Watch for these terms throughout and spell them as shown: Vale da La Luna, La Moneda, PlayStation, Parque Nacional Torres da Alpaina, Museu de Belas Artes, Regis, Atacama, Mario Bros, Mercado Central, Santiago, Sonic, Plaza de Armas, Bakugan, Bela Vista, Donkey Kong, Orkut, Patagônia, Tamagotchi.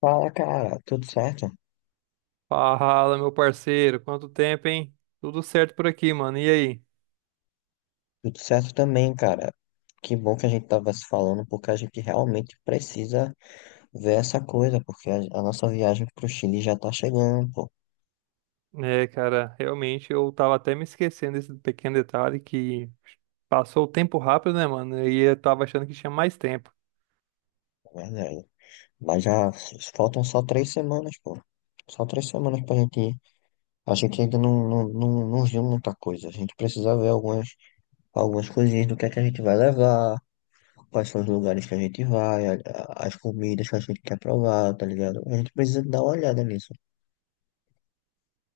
Fala, cara, tudo certo? Fala, meu parceiro, quanto tempo, hein? Tudo certo por aqui, mano. E aí? Tudo certo também, cara. Que bom que a gente tava se falando, porque a gente realmente precisa ver essa coisa, porque a nossa viagem pro Chile já tá chegando, pô, É, cara, realmente eu tava até me esquecendo desse pequeno detalhe que passou o tempo rápido, né, mano? E eu tava achando que tinha mais tempo. na verdade. Mas já faltam só 3 semanas, pô. Só 3 semanas pra gente ir. A gente ainda não viu muita coisa. A gente precisa ver algumas coisinhas do que é que a gente vai levar, quais são os lugares que a gente vai, as comidas que a gente quer provar, tá ligado? A gente precisa dar uma olhada nisso.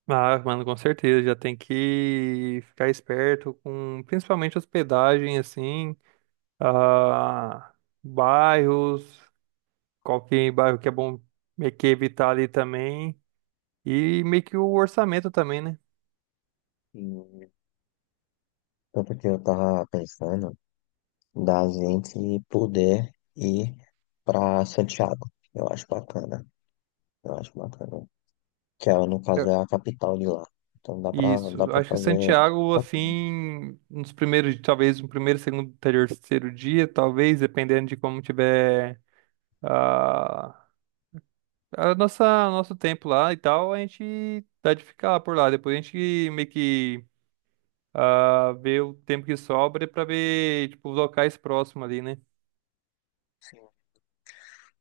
Ah, mano, com certeza, já tem que ficar esperto com principalmente hospedagem, assim, ah, bairros, qualquer bairro que é bom meio que evitar ali também, e meio que o orçamento também, né? Tanto que eu tava pensando da gente poder ir pra Santiago. Eu acho bacana. Eu acho bacana. Que é, no caso é a capital de lá. Então dá Isso. pra Acho que fazer. Santiago, assim, nos primeiros, talvez no primeiro, segundo, terceiro dia, talvez, dependendo de como tiver a, a nossa, nosso tempo lá e tal, a gente dá de ficar por lá. Depois a gente meio que vê o tempo que sobra pra ver, tipo, os locais próximos ali, né? Sim.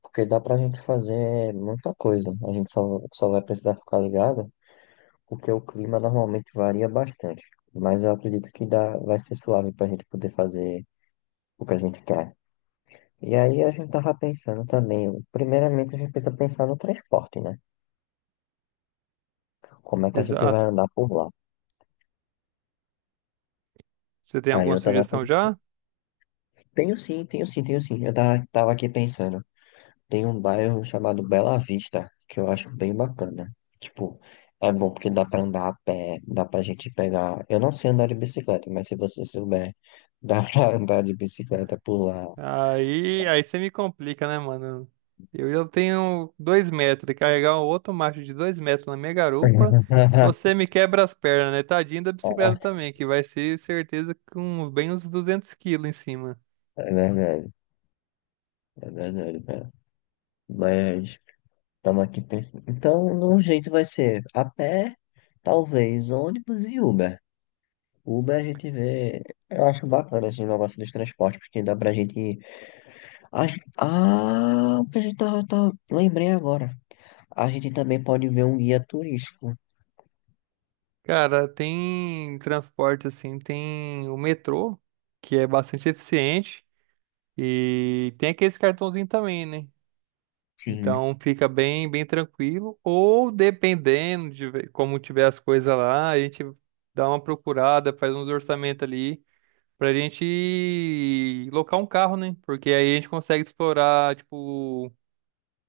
Porque dá pra gente fazer muita coisa. A gente só vai precisar ficar ligado, porque o clima normalmente varia bastante. Mas eu acredito que dá, vai ser suave pra gente poder fazer o que a gente quer. E aí a gente tava pensando também, primeiramente a gente precisa pensar no transporte, né? Como é que a gente vai Exato. andar por lá? Você tem Aí alguma eu tava sugestão pensando, já? tenho sim, tenho sim, tenho sim. Eu tava aqui pensando, tem um bairro chamado Bela Vista, que eu acho bem bacana. Tipo, é bom porque dá pra andar a pé, dá pra gente pegar. Eu não sei andar de bicicleta, mas se você souber, dá pra andar de bicicleta por lá. Aí você me complica, né, mano? Eu já tenho 2 metros e carregar um outro macho de 2 metros na minha garupa, você me quebra as pernas, né? Tadinho da bicicleta também, que vai ser certeza com bem uns 200 quilos em cima. É verdade, é verdade, cara. Mas estamos aqui pensando. Então, no jeito vai ser a pé, talvez ônibus e Uber. O Uber a gente vê. Eu acho bacana esse negócio dos transportes, porque dá pra gente. Ah, o que a gente tá, lembrei agora. A gente também pode ver um guia turístico. Cara, tem transporte assim, tem o metrô, que é bastante eficiente, e tem aqueles cartãozinho também, né? Sim, Então fica bem tranquilo. Ou dependendo de como tiver as coisas lá, a gente dá uma procurada, faz uns orçamentos ali pra gente locar um carro, né? Porque aí a gente consegue explorar, tipo,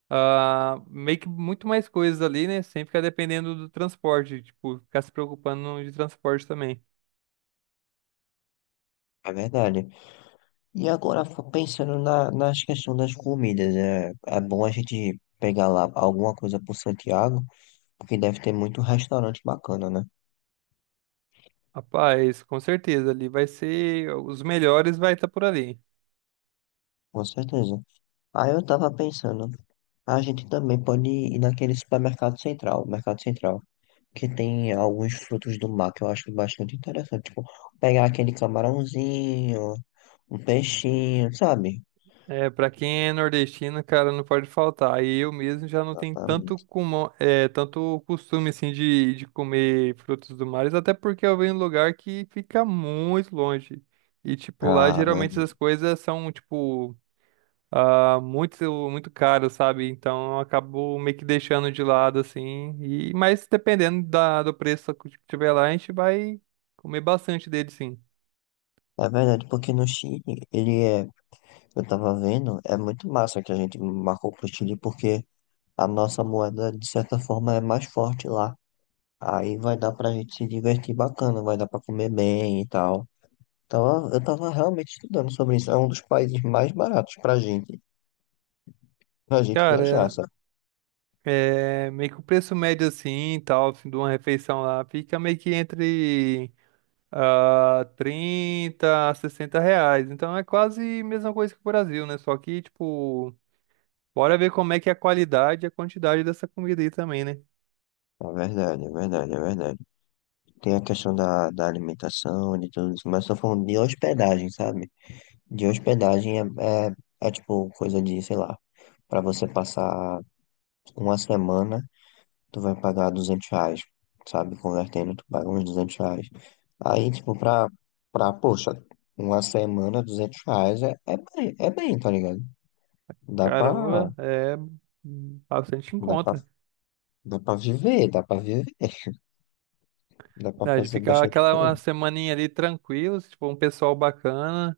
meio que muito mais coisas ali, né? Sem ficar dependendo do transporte, tipo, ficar se preocupando de transporte também. é verdade. E agora, pensando nas questões das comidas, é bom a gente pegar lá alguma coisa por Santiago, porque deve ter muito restaurante bacana, né? Rapaz, com certeza ali vai ser os melhores vai estar por ali. Com certeza. Aí eu tava pensando, a gente também pode ir naquele supermercado central, Mercado Central, que tem alguns frutos do mar que eu acho bastante interessante. Tipo, pegar aquele camarãozinho, um peixinho, sabe? É, pra quem é nordestino, cara, não pode faltar. Aí eu mesmo já não tenho tanto, Exatamente. cumão, é, tanto costume, assim, de comer frutos do mar, até porque eu venho em um lugar que fica muito longe. E, tipo, lá Ah, geralmente verdade. essas coisas são, tipo, muito caras, sabe? Então eu acabo meio que deixando de lado, assim. E, mas dependendo do preço que tiver lá, a gente vai comer bastante dele, sim. É verdade, porque no Chile, ele é, eu tava vendo, é muito massa que a gente marcou pro Chile, porque a nossa moeda, de certa forma, é mais forte lá. Aí vai dar pra gente se divertir bacana, vai dar pra comer bem e tal. Então, eu tava realmente estudando sobre isso. É um dos países mais baratos pra gente viajar, Cara, sabe? é, meio que o preço médio assim, e tal, assim, de uma refeição lá, fica meio que entre 30 a 60 reais. Então é quase a mesma coisa que o Brasil, né? Só que, tipo, bora ver como é que é a qualidade e a quantidade dessa comida aí também, né? É verdade, é verdade, é verdade. Tem a questão da, da alimentação, de tudo isso, mas tô falando de hospedagem, sabe? De hospedagem é tipo coisa de, sei lá, pra você passar uma semana, tu vai pagar R$ 200, sabe? Convertendo, tu paga uns R$ 200. Aí, tipo, poxa, uma semana, R$ 200 é bem, tá ligado? Dá pra, Caramba, é bastante em dá pra, conta, dá pra viver, dá pra né? De fazer ficar bastante aquela coisa. uma semaninha ali tranquilo, se tipo, um pessoal bacana,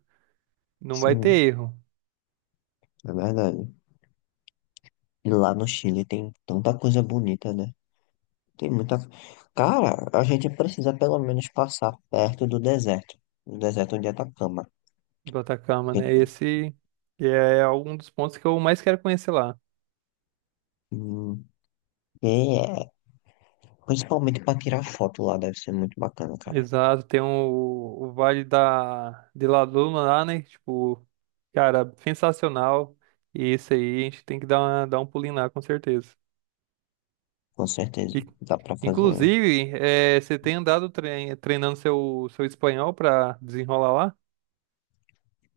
não vai ter Sim, erro é verdade. E lá no Chile tem tanta coisa bonita, né? Tem muita. Cara, a gente precisa pelo menos passar perto do deserto de Atacama. do Atacama, né? Porque, Esse que é algum dos pontos que eu mais quero conhecer lá. hum, e é- principalmente para tirar foto lá deve ser muito bacana, cara. Exato, tem um, o Vale da, de La Luna lá, né? Tipo, cara, sensacional. E isso aí, a gente tem que dar, dar um pulinho lá, com certeza. Com certeza. E, Dá para fazer. inclusive, você tem andado treinando seu, seu espanhol pra desenrolar lá?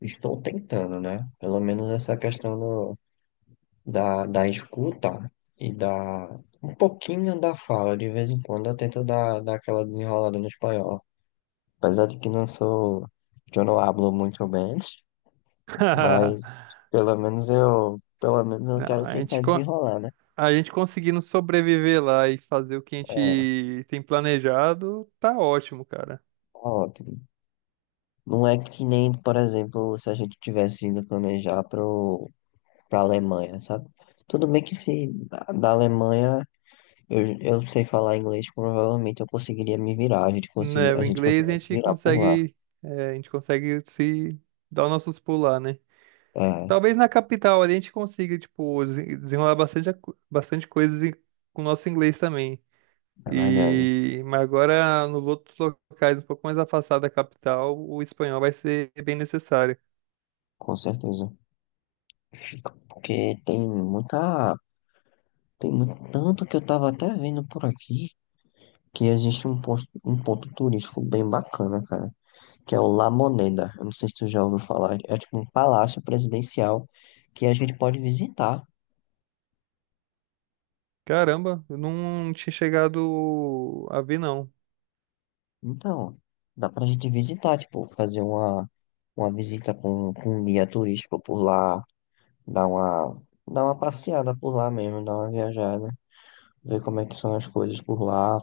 Estou tentando, né? Pelo menos essa questão da escuta e da. Um pouquinho da fala, de vez em quando eu tento dar aquela desenrolada no espanhol. Apesar de que não sou, eu não hablo muito bem, mas pelo menos eu Não, quero tentar desenrolar, né? a gente conseguindo sobreviver lá e fazer o que a É, gente tem planejado, tá ótimo, cara. tá ótimo. Não é que nem, por exemplo, se a gente tivesse ido planejar pra Alemanha, sabe? Tudo bem que se da Alemanha eu sei falar inglês, provavelmente eu conseguiria me virar, Né, a o gente inglês a conseguiria se gente virar por lá. consegue, a gente consegue se dar os nossos pulos lá, né? É, Talvez na capital ali a gente consiga, tipo, desenrolar bastante, bastante coisas com o nosso inglês também. é verdade, E mas agora nos outros locais um pouco mais afastados da capital, o espanhol vai ser bem necessário. com certeza. Porque tem muita Tem muito, tanto que eu tava até vendo por aqui que existe um ponto turístico bem bacana, cara, que é o La Moneda. Eu não sei se tu já ouviu falar. É tipo um palácio presidencial que a gente pode visitar. Caramba, eu não tinha chegado a ver não. Então, dá pra gente visitar, tipo, fazer uma visita com um guia turístico por lá, dar uma, dar uma passeada por lá mesmo, dar uma viajada, ver como é que são as coisas por lá.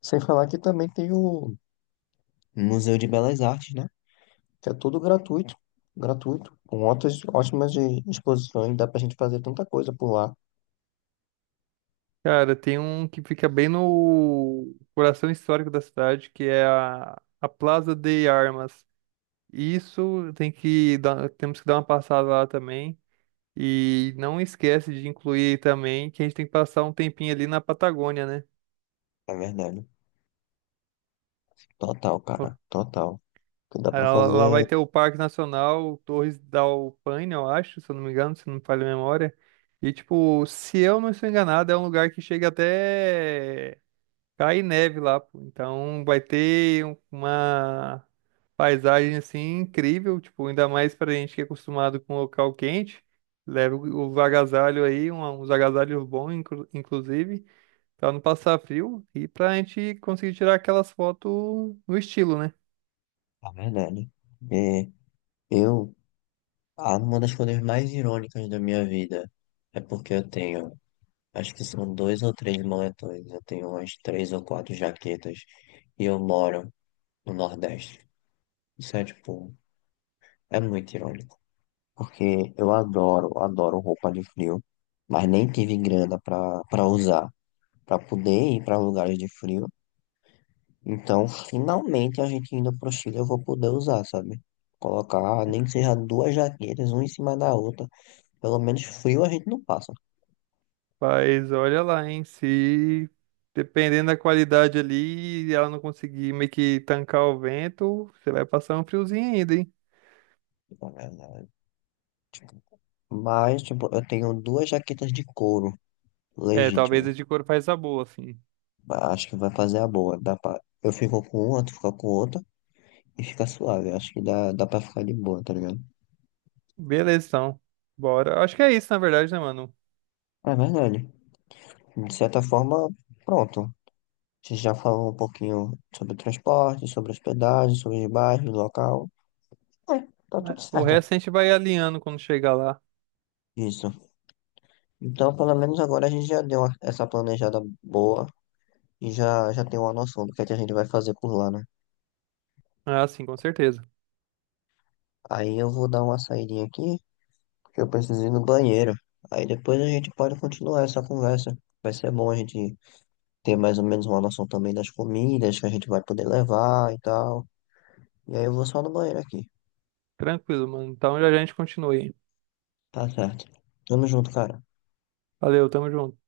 Sem falar que também tem o Museu de Belas Artes, né? Que é tudo gratuito, gratuito, com ótimas exposições, dá pra gente fazer tanta coisa por lá. Cara, tem um que fica bem no coração histórico da cidade, que é a Plaza de Armas. Isso tem que dar, temos que dar uma passada lá também. E não esquece de incluir também que a gente tem que passar um tempinho ali na Patagônia, né? É verdade. Total, Ó, cara, total. Que dá pra lá lá vai fazer, ter o Parque Nacional Torres da Alpaina, eu acho, se eu não me engano, se não me falha a memória. E, tipo, se eu não estou enganado, é um lugar que chega até cai neve lá, pô. Então vai ter uma paisagem, assim, incrível, tipo, ainda mais pra gente que é acostumado com local quente. Leva os agasalhos aí, uns agasalhos bons, inclusive. Pra não passar frio e pra gente conseguir tirar aquelas fotos no estilo, né? é verdade. E eu, ah, uma das coisas mais irônicas da minha vida é porque acho que são dois ou três moletões, eu tenho umas três ou quatro jaquetas e eu moro no Nordeste. Isso é tipo, é muito irônico. Porque eu adoro roupa de frio, mas nem tive grana pra usar, pra poder ir pra lugares de frio. Então, finalmente, a gente indo pro Chile, eu vou poder usar, sabe? Colocar, nem que seja duas jaquetas, uma em cima da outra. Pelo menos frio a gente não passa. Mas olha lá, hein? Se dependendo da qualidade ali, ela não conseguir meio que tancar o vento, você vai passar um friozinho ainda, hein? É, né, tipo, mas, tipo, eu tenho duas jaquetas de couro, É, talvez a legítimo. de couro faz a boa, assim. Acho que vai fazer a boa. Dá pra... Eu fico com uma, tu fica com outra, e fica suave. Acho que dá pra ficar de boa, tá ligado? Beleza, então. Bora. Acho que é isso, na verdade, né, mano? É verdade. De certa forma, pronto. Você já falou um pouquinho sobre o transporte, sobre hospedagem, sobre os bairros, local. É, tá É, tudo o certo. resto a gente vai alinhando quando chegar lá. Isso. Então, pelo menos agora a gente já deu essa planejada boa e já tem uma noção do que é que a gente vai fazer por lá, né? Ah, sim, com certeza. Aí eu vou dar uma saidinha aqui, porque eu preciso ir no banheiro. Aí depois a gente pode continuar essa conversa. Vai ser bom a gente ter mais ou menos uma noção também das comidas que a gente vai poder levar e tal. E aí eu vou só no banheiro aqui. Tranquilo, mano. Então já a gente continua aí. Tá certo. Tamo junto, cara. Valeu, tamo junto.